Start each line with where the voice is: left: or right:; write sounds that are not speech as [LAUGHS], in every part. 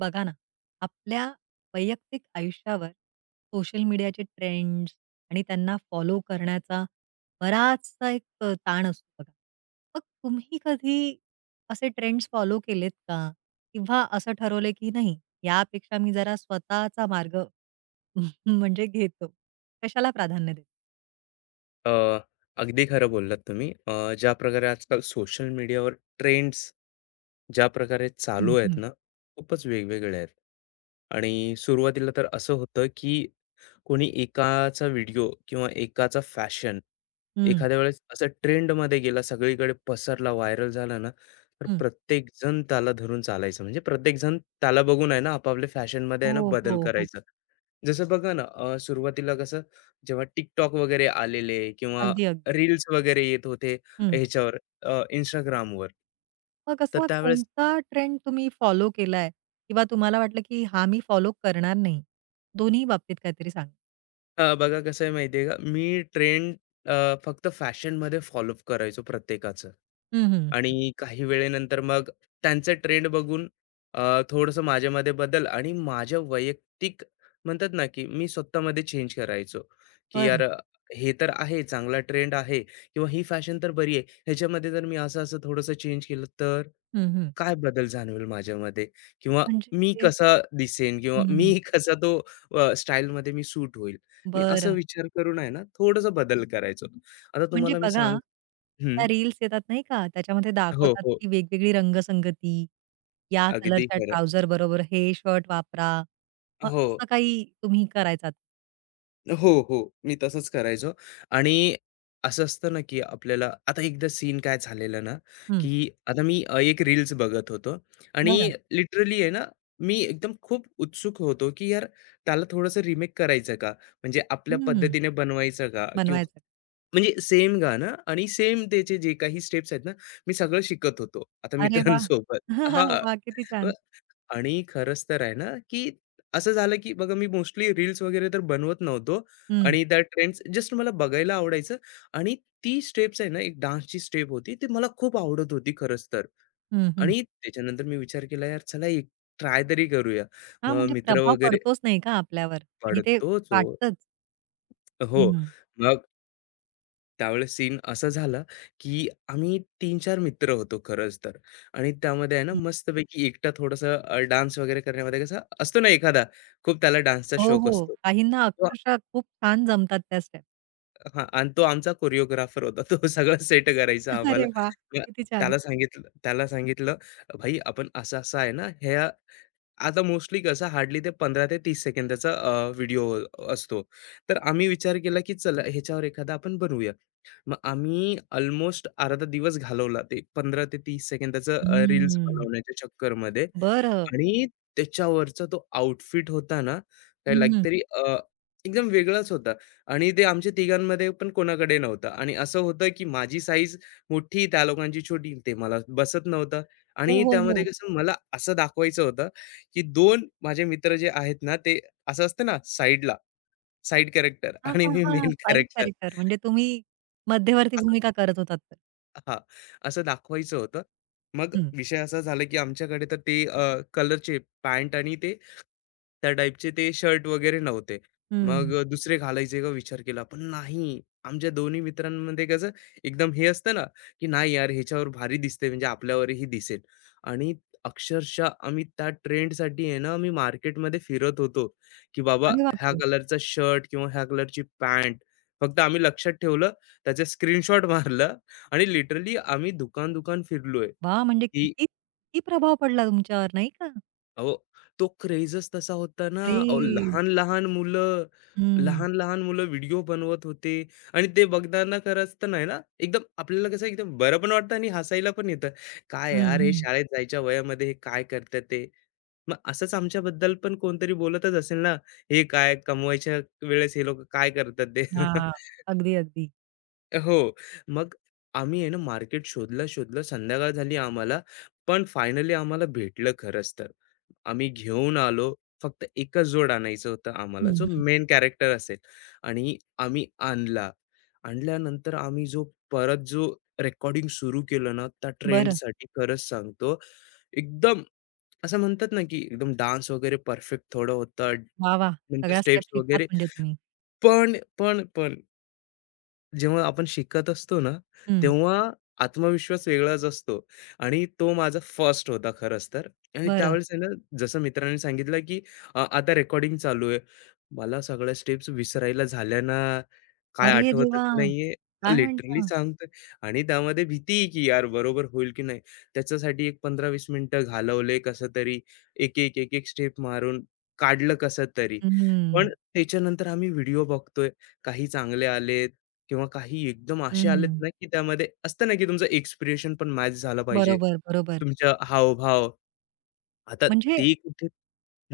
right: बघा ना, आपल्या वैयक्तिक आयुष्यावर सोशल मीडियाचे ट्रेंड्स आणि त्यांना फॉलो करण्याचा बराचसा एक ताण असतो बघा. मग तुम्ही कधी असे ट्रेंड्स फॉलो केलेत का? किंवा असं ठरवलंय की नाही, यापेक्षा मी जरा स्वतःचा मार्ग [LAUGHS] घेतो. कशाला प्राधान्य देतो?
left: अ, अगदी खरं बोललात तुम्ही. ज्या प्रकारे आजकाल सोशल मीडियावर ट्रेंड्स ज्या प्रकारे
right: हं,
left: चालू आहेत
right: हं.
left: ना, खूपच वेगवेगळे आहेत. आणि सुरुवातीला तर असं होतं की कोणी एकाचा व्हिडिओ किंवा एकाचा फॅशन
right: हं,
left: एखाद्या वेळेस असं ट्रेंडमध्ये गेला, सगळीकडे पसरला, व्हायरल झाला ना, तर
right: हं.
left: प्रत्येकजण त्याला धरून चालायचं. म्हणजे प्रत्येकजण त्याला बघून आहे ना, आपापल्या फॅशनमध्ये आहे ना
right: हो,
left: बदल
right: हो, हो.
left: करायचा. जसं बघा ना, सुरुवातीला कसं जेव्हा TikTok वगैरे आलेले किंवा
right: अगदी, अगदी.
left: रील्स वगैरे येत होते ह्याच्यावर Instagramवर,
right: मग
left: तर
right: असा
left: त्यावेळेस
right: कोणता ट्रेंड तुम्ही फॉलो केलाय? किंवा तुम्हाला वाटलं की हा मी फॉलो करणार नाही? दोन्ही बाबतीत काहीतरी सांगा?
left: बघा कसं आहे माहिती का, मी ट्रेंड फक्त फॅशनमध्ये फॉलोअप करायचो प्रत्येकाचं
right: हं, हं.
left: आणि काही वेळेनंतर मग त्यांचे ट्रेंड बघून, थोडंसं माझ्यामध्ये बदल आणि माझ्या वैयक्तिक म्हणतात ना, की मी स्वतःमध्ये चेंज करायचो, की
right: बरं.
left: यार, हे तर आहे चांगला ट्रेंड आहे किंवा ही फॅशन तर बरी आहे. ह्याच्यामध्ये जर मी असं-असं थोडंसं चेंज केलं तर?
right: हं, हं.
left: काय बदल जाणवेल माझ्यामध्ये? किंवा
right: म्हणजे
left: मी
right: ते
left: कसा दिसेन किंवा मी
right: हं.
left: [LAUGHS] कसा तो स्टाईलमध्ये मी सूट होईल? मी असा
right: बरं.
left: विचार करून आहे ना, थोडासा बदल करायचो. आता
right: म्हणजे
left: तुम्हाला मी
right: बघा,
left: सांग.
right: त्या
left: हं.
right: रील्स येतात नाही का, त्याच्यामध्ये
left: हो,
right: दाखवतात
left: हो.
right: की वेगवेगळी रंगसंगती, या
left: अगदी
right: कलरच्या
left: खरं.
right: ट्राउझर बरोबर हे शर्ट वापरा. मग
left: हो.
right: असं काही तुम्ही करायचात?
left: हो, हो. मी तसंच करायचो आणि असं असतं ना, की आपल्याला आता एकदा सीन काय झालेलं ना,
right: हं.
left: की आता मी एक रील्स बघत होतो आणि
right: बरं.
left: लिटरली आहे ना, मी एकदम खूप उत्सुक होतो, की यार त्याला थोडंसं रिमेक करायचं का? म्हणजे आपल्या
right: हं.
left: पद्धतीने बनवायचं का? किंवा
right: बनवायचं.
left: म्हणजे सेम गाणं आणि सेम त्याचे जे काही स्टेप्स आहेत ना, मी सगळं शिकत होतो. आता
right: अरे वाह!
left: मित्रांसोबत
right: वाह!
left: हां.
right: [LAUGHS] किती छान.
left: आणि खरंच तर आहे ना, की असं झालं, की बघा मी मोस्टली रील्स वगैरे तर बनवत नव्हतो
right: हं.
left: आणि त्या ट्रेंड्स जस्ट मला बघायला आवडायचं आणि ती स्टेप्स आहे ना, एक डान्सची स्टेप होती, ती मला खूप आवडत होती खरंच तर.
right: हं, हं.
left: आणि त्याच्यानंतर मी विचार केला, "यार चला एक ट्राय तरी करूया."
right: हां,
left: मग
right: म्हणजे
left: मित्र
right: प्रभाव
left: वगैरे
right: पडतोच नाही का आपल्यावर आणि ते
left: पडतोच हो.
right: वाटतंच.
left: हो.
right: हं, हं.
left: मग त्यावेळेस सीन असा झाला, की आम्ही तीन-चार मित्र होतो खरंच तर. आणि त्यामध्ये आहे ना मस्तपैकी एकटा थोडासा, डान्स वगैरे करण्यामध्ये कसा असतो ना एखादा, खूप त्याला डान्सचा
right: हो,
left: शौक
right: हो.
left: असतो.
right: काहींना
left: तो
right: अक्षरशः खूप छान जमतात त्या स्टेप.
left: हां आणि तो आमचा कोरिओग्राफर होता. तो सगळं सेट करायचा आम्हाला.
right: अरे वाह!
left: त्या
right: किती छान.
left: त्याला सांगितलं, "भाई आपण असं-असं आहे ना, ह्या आता मोस्टली कसं हार्डली ते 15 ते 30 सेकंदाचा व्हिडिओ असतो. तर आम्ही विचार केला, की चला ह्याच्यावर एखादा आपण बनवूया. मग आम्ही ऑलमोस्ट अर्धा दिवस घालवला ते 15 ते 30 सेकंदाचं रील्स
right: हम्म.
left: बनवण्याच्या चक्करमध्ये.
right: बरं.
left: आणि त्याच्यावरचा तो आउटफिट होता ना, काय
right: हं,
left: लाइक
right: हं.
left: तरी एकदम वेगळाच होता आणि ते आमच्या तिघांमध्ये पण कोणाकडे नव्हतं आणि असं होतं, की माझी साईज मोठी, त्या लोकांची छोटी, ते मला बसत नव्हतं
right: हो,
left: आणि
right: हो,
left: त्यामध्ये
right: हो.
left: कसं मला असं दाखवायचं होतं, की 2 माझे मित्र जे आहेत ना, ते असं असतं ना साइडला, साइड कॅरेक्टर
right: हां,
left: आणि
right: हां,
left: मी
right: हां.
left: Main
right: side
left: character.
right: कॅरेक्टर म्हणजे तुम्ही मध्यवर्ती भूमिका करत होतात तर.
left: हां, असं दाखवायचं होतं. मग
right: हं,
left: विषय असा झाला, की आमच्याकडे तर ते कलरचे पॅन्ट आणि ते त्या टाईपचे ते शर्ट वगैरे नव्हते. मग
right: हं.
left: दुसरे घालायचे का विचार केला, पण नाही. आमच्या दोन्ही मित्रांमध्ये कसं एकदम हे असतं ना, की नाही यार ह्याच्यावर भारी दिसते म्हणजे आपल्यावरही दिसेल. आणि अक्षरशः आम्ही त्या ट्रेंडसाठी आहे ना, आम्ही मार्केटमध्ये फिरत होतो, की बाबा
right: अरे
left: ह्या
right: बापरे!
left: कलरचा शर्ट किंवा ह्या कलरची पॅन्ट. फक्त आम्ही लक्षात ठेवलं, त्याचं स्क्रीनशॉट मारलं आणि लिटरली आम्ही दुकान-दुकान फिरलोय,
right: वाह! म्हणजे
left: की
right: किती किती प्रभाव पडला तुमच्यावर नाही का?
left: अहो, तो क्रेजच तसा होता ना, अहो
right: क्रेझ.
left: लहान-लहान मुलं,
right: हं,
left: लहान-लहान मुलं व्हिडिओ बनवत होते आणि ते बघताना खरंच तर नाही ना, एकदम आपल्याला कसं एकदम बरं पण वाटतं आणि हसायला पण येतं. काय
right: हं,
left: यार हे
right: हं.
left: शाळेत जायच्या वयामध्ये हे काय करतात ते? मग असंच आमच्याबद्दल पण कोणतरी बोलतच असेल ना, हे काय कमवायच्या वेळेस हे लोकं काय करतात ते?
right: हां.
left: [LAUGHS]
right: अगदी, अगदी.
left: हो. मग आम्ही आहे ना मार्केट शोधलं, शोधलं. संध्याकाळ झाली आम्हाला, पण फायनली आम्हाला भेटलं खरंच तर. आम्ही घेऊन आलो. फक्त एकच जोड आणायचं होतं आम्हाला, जो
right: हं, हं.
left: मेन कॅरेक्टर असेल आणि आम्ही आणला. आणल्यानंतर आम्ही जो परत जो रेकॉर्डिंग सुरू केलं ना, त्या
right: बरं.
left: ट्रेंडसाठी खरंच सांगतो, एकदम असं म्हणतात ना, की एकदम डान्स वगैरे परफेक्ट थोडं होतं.
right: वाह, वाह!
left: नंतर
right: सगळ्या स्टेप
left: स्टेप्स
right: शिकलात
left: वगैरे.
right: म्हणजे तुम्ही.
left: पण जेव्हा आपण शिकत असतो ना,
right: हं,
left: तेव्हा आत्मविश्वास वेगळाच असतो आणि तो माझा फर्स्ट होता खरंच तर. आणि
right: बरं.
left: त्यावेळेस आहे ना, जसं मित्रांनी सांगितलं, की आता रेकॉर्डिंग चालू आहे. मला सगळ्या स्टेप्स विसरायला झाल्या ना, काय
right: अरे
left: आठवतच
right: देवा!
left: नाहीये.
right: काय
left: लिटरली
right: म्हणता?
left: सांगतोय आणि त्यामध्ये भीती, की यार बरोबर होईल की नाही. त्याच्यासाठी एक 15-20 मिनिटं घालवले कसं तरी, एक स्टेप मारून काढलं कसं तरी. पण
right: हं,
left: त्याच्यानंतर आम्ही व्हिडिओ बघतोय, काही चांगले आलेत, किंवा काही एकदम असे आलेत
right: हं.
left: ना, की त्यामध्ये असतं ना, की तुमचं एक्सप्रेशन पण मॅच झालं पाहिजे.
right: बरोबर, बरोबर.
left: तुमच्या हावभाव. आता
right: म्हणजे
left: ते कुठे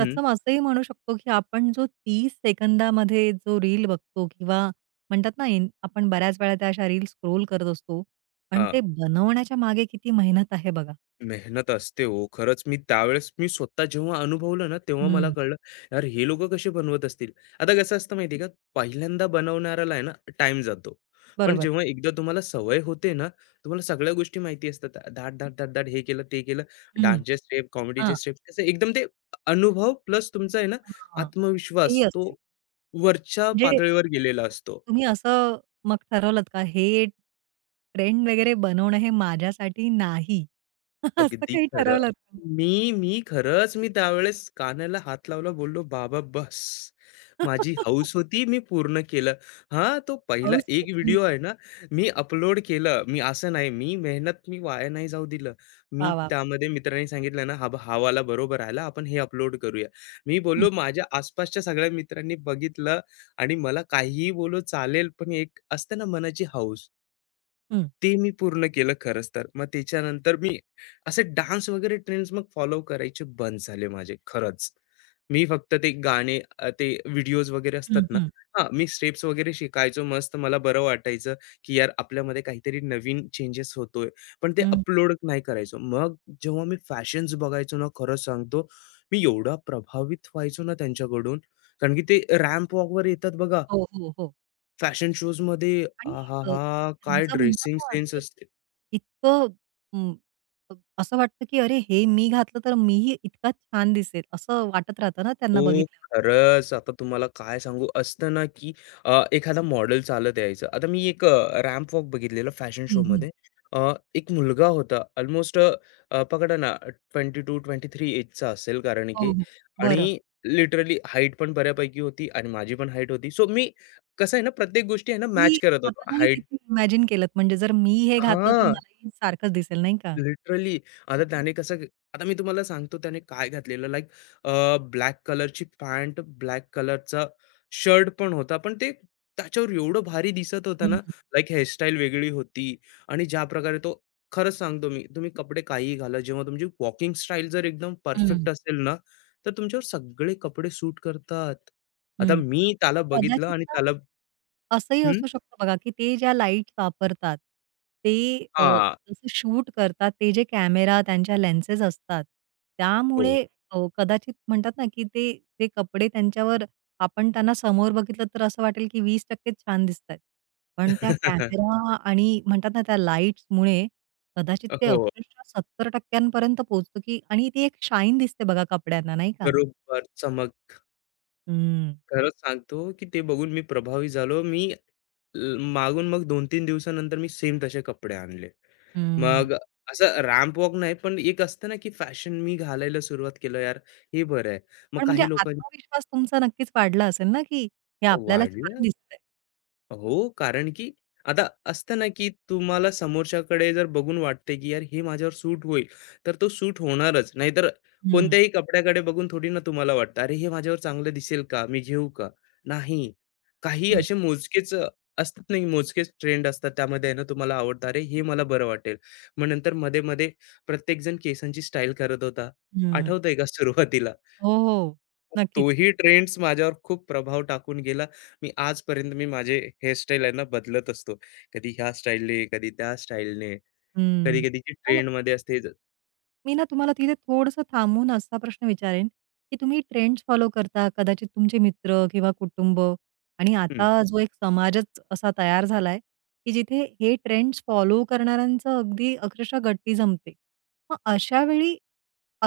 left: हं.
right: तत्सम असंही म्हणू शकतो, की आपण जो 30 सेकंदामध्ये जो रील बघतो किंवा म्हणतात ना, इन आपण बऱ्याच वेळा त्या अशा रील स्क्रोल करत असतो. पण
left: अ,
right: ते बनवण्याच्या मागे किती मेहनत आहे बघा.
left: मेहनत असते हो. खरंच मी त्यावेळेस मी स्वतः जेव्हा अनुभवलं ना, तेव्हा मला
right: हं,
left: कळलं, यार हे लोकं कसे बनवत असतील. आता कसं असतं माहिती आहे का, पहिल्यांदा बनवणाऱ्याला आहे ना टाईम जातो. पण
right: बरोबर.
left: जेव्हा एकदा तुम्हाला सवय होते ना, तुम्हाला सगळ्या गोष्टी माहिती असतात. धाड, धाड, धाड, धाड हे केलं, ते केलं,
right: हं.
left: डान्सचे स्टेप, कॉमेडीचे
right: हां,
left: स्टेप कसं एकदम ते अनुभव प्लस तुमचा आहे ना
right: हां. तेही
left: आत्मविश्वास तो
right: असेल.
left: वरच्या
right: म्हणजे
left: पातळीवर गेलेला असतो.
right: तुम्ही असं मग ठरवलंत का हे ट्रेंड वगैरे बनवणं हे माझ्यासाठी नाही. [LAUGHS] असं
left: अगदी
right: काही
left: खरं.
right: ठरवलंत का?
left: मी मी खरंच मी त्यावेळेस कानाला हात लावला बोललो, "बाबा बस. माझी हौस
right: [LAUGHS]
left: होती मी पूर्ण केलं." हां, तो पहिला
right: हौस
left: एक
right: पेटली.
left: व्हिडिओ आहे ना, मी अपलोड केलं. मी असं नाही, मी मेहनत मी वाया नाही जाऊ दिलं. मी
right: वाह! वाह!
left: त्यामध्ये मित्रांनी सांगितलं ना, "हा ब हा वाला बरोबर आला. आपण हे अपलोड करूया." मी
right: हं,
left: बोललो, माझ्या आसपासच्या सगळ्या मित्रांनी बघितलं आणि मला काहीही बोललो चालेल, पण एक असते ना मनाची हौस,
right: हं,
left: ते मी पूर्ण केलं खरंच तर. मग त्याच्यानंतर मी असे डान्स वगैरे ट्रेंड्स मग फॉलो करायचे बंद झाले माझे खरंच. मी फक्त ते गाणे ते व्हिडिओज वगैरे असतात
right: हं,
left: ना
right: हं,
left: हां, मी स्टेप्स वगैरे शिकायचो मस्त. मला बरं वाटायचं, की यार आपल्यामध्ये काहीतरी नवीन चेंजेस होतोय. पण ते
right: हं.
left: अपलोड नाही करायचो. मग जेव्हा मी फॅशन्स बघायचो ना, खरं सांगतो, मी एवढा प्रभावित व्हायचो ना त्यांच्याकडून. कारण की ते रॅम्प वॉकवर येतात बघा
right: हो, हो, हो.
left: फॅशन शोजमध्ये
right: आणि अ,
left: आहाहा! काय
right: त्यांचं म्हणतात
left: ड्रेसिंग
right: ना
left: सेन्स
right: ते
left: असते.
right: इतकं अं, अ, असं वाटतं की अरे हे मी घातलं तर मीही इतका छान दिसेल असं वाटत राहतं ना त्यांना
left: हो,
right: बघितल्यावर.
left: खरंच. आता तुम्हाला काय सांगू, असतं ना, की एखादा मॉडेल चालत यायचं. आता मी एक रॅम्प वॉक बघितलेलं फॅशन शोमध्ये. एक मुलगा होता अल्मोस्ट अ, अ, पकडा ना 22-23 एजचा असेल कारण की
right: हो, हो. बरं.
left: आणि लिटरली हाईट पण बऱ्यापैकी होती आणि माझी पण हाईट होती. सो मी कसं आहे ना, प्रत्येक गोष्टी आहे ना,
right: तुम्ही
left: मॅच करत होतो.
right: स्वतःलाही
left: हाईट
right: तिथे इमॅजिन केलत म्हणजे जर मी हे घातलं तर
left: हां.
right: मलाही सारखंच दिसेल नाही का?
left: लिटरली. आता त्याने कसं आता मी तुम्हाला सांगतो त्याने काय घातलेलं लाइक, ब्लॅक कलरची पॅन्ट, ब्लॅक कलरचा शर्ट पण होता. पण ते त्याच्यावर एवढं भारी दिसत होता ना,
right: हं,
left: लाइक हेअरस्टाईल वेगळी होती आणि ज्या प्रकारे तो खरंच सांगतो मी, तुम्ही कपडे काहीही घाला, जेव्हा तुमची वॉकिंग स्टाईल जर एकदम परफेक्ट
right: हं.
left: असेल ना, तर तुमच्यावर सगळे कपडे सूट करतात. आता
right: हं,
left: मी त्याला बघितलं
right: कदाचित
left: आणि त्याला
right: असंही
left: हं,
right: असू शकतं बघा, की ते ज्या लाईट्स वापरतात, ते
left: हां.
right: जसं शूट करतात, ते जे कॅमेरा, त्यांच्या लेन्सेस असतात,
left: हो.
right: त्यामुळे कदाचित म्हणतात ना, की ते ते कपडे त्यांच्यावर आपण त्यांना समोर बघितलं तर असं वाटेल, की वीस च छान दिसतायत. पण त्या
left: [LAUGHS]
right: कॅमेरा आणि म्हणतात ना, त्या लाईट्समुळे कदाचित ते
left: हो.
right: अक्षरशः 70% पर्यंत पोहोचतं, की आणि ती एक शाईन दिसते बघा कपड्यांना, नाही का?
left: बरोबर चमक
right: हं,
left: खरंच सांगतो की ते बघून मी प्रभावी झालो. मी ल मागून मग 2-3 दिवसानंतर मी सेम तसे कपडे आणले.
right: हं.
left: मग असं रॅम्प वॉक नाही, पण एक असतं ना की फॅशन मी घालायला सुरुवात केलं यार, हे बरं आहे. मग
right: पण म्हणजे
left: काही लोकांनी
right: आत्मविश्वास तुमचा नक्कीच वाढला असेल ना, की हे आपल्याला छान
left: वाढलं
right: दिसतंय.
left: हो, कारण की आता असतं ना, की तुम्हाला समोरच्याकडे जर बघून वाटते, की यार हे माझ्यावर सूट होईल, तर तो सूट होणारच. नाहीतर
right: हं,
left: कोणत्याही कपड्याकडे बघून थोडी ना तुम्हाला वाटतं, "अरे, हे माझ्यावर चांगलं दिसेल का? मी घेऊ का?" नाही. काही
right: हं,
left: असे मोजकेच असतात नाही, मोजकेच ट्रेंड असतात. त्यामध्ये आहे ना, तुम्हाला आवडतं, "अरे, हे मला बरं वाटेल." मग नंतर मध्ये-मध्ये प्रत्येकजण केसांची स्टाईल करत होता.
right: हं.
left: आठवतंय का सुरुवातीला?
right: हो, हो. नक्कीच.
left: तोही ट्रेंड्स माझ्यावर खूप प्रभाव टाकून गेला. मी आजपर्यंत मी माझे हेअरस्टाईल आहे ना बदलत असतो. कधी ह्या स्टाईलने, कधी त्या स्टाईलने,
right: हं.
left: कधी-कधी जी
right: पण
left: ट्रेंडमध्ये असते ज
right: मी ना तुम्हाला तिथे थोडंसं थांबून असा प्रश्न विचारेन, की तुम्ही ट्रेंड्स फॉलो करता, कदाचित तुमचे मित्र किंवा कुटुंब आणि
left: हं,
right: आता जो एक समाजच असा तयार झालाय, की जिथे हे ट्रेंड्स फॉलो करणाऱ्यांचं अगदी अक्षरशः गट्टी जमते. मग अशा वेळी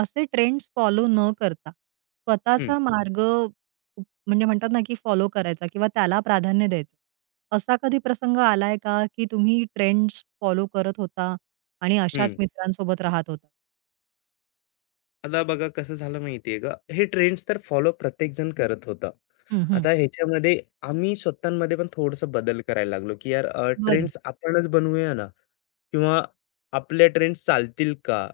right: असे ट्रेंड्स फॉलो न करता,
left: हं,
right: स्वतःचा मार्ग म्हणजे म्हणतात ना, की फॉलो करायचा किंवा त्याला प्राधान्य द्यायचं. असा कधी प्रसंग आलाय का, की तुम्ही ट्रेंड्स फॉलो करत होता आणि अशाच
left: हं.
right: मित्रांसोबत राहत होता?
left: आता बघा कसं झालं माहिती का? हे ट्रेंड्स तर फॉलो प्रत्येकजण करत होता.
right: हं, हं.
left: आता ह्याच्यामध्ये आम्ही स्वतःमध्ये पण थोडंसं बदल करायला लागलो, की यार
right: बरं.
left: ट्रेंड्स आपणच बनवूया ना. किंवा आपल्या ट्रेंड्स चालतील का?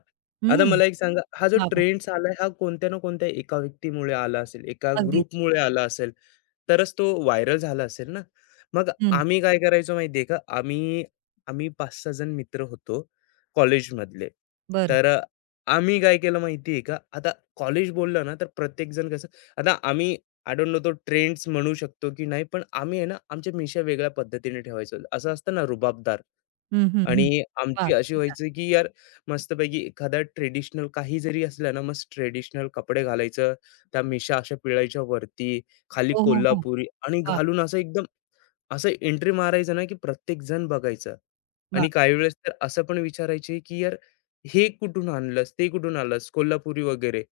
left: आता
right: हं.
left: मला एक सांगा, हा जो
right: वाह, वाह!
left: ट्रेंड्स आलाय, हा कोणत्या ना कोणत्या एका व्यक्तीमुळे आला असेल, एका
right: अगदी.
left: ग्रुपमुळे आला असेल, तरच तो व्हायरल झाला असेल ना. मग
right: हं.
left: आम्ही काय करायचो माहिती आहे का? आम्ही आम्ही 5-6 जण मित्र होतो कॉलेजमधले.
right: बरं.
left: तर आम्ही काय केलं माहिती का? आता कॉलेज बोललं ना, तर प्रत्येकजण कसं आता आम्ही आय तो ट्रेंड्स म्हणू शकतो की नाही, पण आम्ही आहे ना, आमच्या मिशा वेगळ्या पद्धतीने ठेवायचो. असं असतं ना, रुबाबदार.
right: हं, हं, हं.
left: आणि
right: वाह!
left: आमची अशी
right: किती छान.
left: व्हायची की यार मस्तपैकी एखादा ट्रेडिशनल काही जरी असलं ना, मस्त ट्रेडिशनल कपडे घालायचं, त्या मिशा अशा पिळायच्या वरती, खाली
right: हो, हो, हो.
left: कोल्हापुरी आणि
right: वाह,
left: घालून
right: वाह!
left: असं एकदम असं एंट्री मारायचं ना, की प्रत्येकजण बघायचं.
right: वाह!
left: आणि काही वेळेस तर असं पण विचारायचे की "यार हे कुठून आणलंस? ते कुठून आणलंस? कोल्हापुरी वगैरे."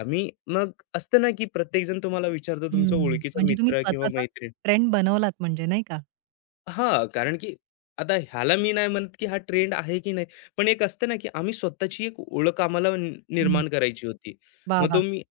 left: आम्ही मग असतं ना, की प्रत्येकजण तुम्हाला विचारतो तुमचा
right: हं.
left: ओळखीचा
right: म्हणजे तुम्ही
left: मित्र किंवा
right: स्वतःचा
left: मैत्रीण.
right: ट्रेंड बनवलात म्हणजे नाही का?
left: हां, कारण की आता ह्याला मी नाही म्हणत, की हा ट्रेंड आहे की नाही. पण एक असतं ना, की आम्ही स्वतःची एक ओळख आम्हाला
right: हं.
left: निर्माण करायची होती.
right: वाह,
left: मग तो
right: वाह!
left: मी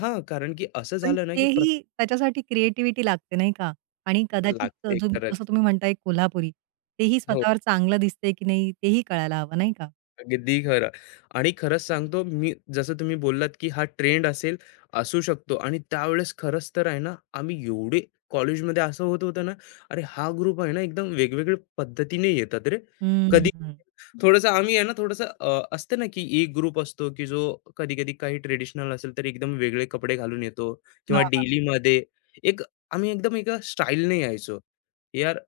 left: हां, कारण की असं
right: पण
left: झालं ना, की प्रत
right: तेही त्याच्यासाठी क्रिएटिव्हिटी लागते नाही का? आणि कदाचित
left: लागते
right: तुम
left: खरंच.
right: जसं तुम्ही म्हणताय कोल्हापुरी, तेही
left: हो,
right: स्वतःवर चांगलं दिसतंय की नाही तेही कळायला हवं नाही का?
left: अगदी खरं. आणि खरंच सांगतो मी जसं तुम्ही बोललात, की हा ट्रेंड असेल, असू शकतो आणि त्यावेळेस खरंच तर आहे ना, आम्ही एवढे कॉलेजमध्ये असं होत होतं ना, "अरे, हा ग्रुप आहे ना, एकदम वेगवेगळ्या पद्धतीने येतात रे. कधी
right: हम्म.
left: थोडंसं आम्ही आहे ना थोडंसं असतं ना की एक ग्रुप असतो की जो कधी-कधी काही ट्रेडिशनल असेल तर एकदम वेगळे कपडे घालून येतो किंवा
right: वाह, वाह!
left: डेलीमध्ये एक आम्ही एकदम एका स्टाईलने यायचो. यार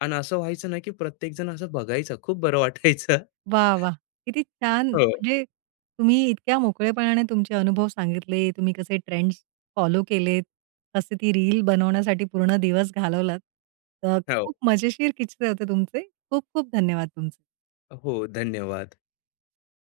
left: आणि असं व्हायचं ना की प्रत्येकजण असं बघायचं. खूप बरं वाटायचं.
right: वाह, वाह! किती छान
left: हो,
right: म्हणजे तुम्ही इतक्या मोकळेपणाने तुमचे अनुभव सांगितले, तुम्ही कसे ट्रेंड्स फॉलो केलेत, कसे ती रील बनवण्यासाठी पूर्ण दिवस घालवलात. तर
left: हो,
right: खूप मजेशीर किस्से होते तुमचे. खूप खूप धन्यवाद तुमचे.
left: हो. धन्यवाद.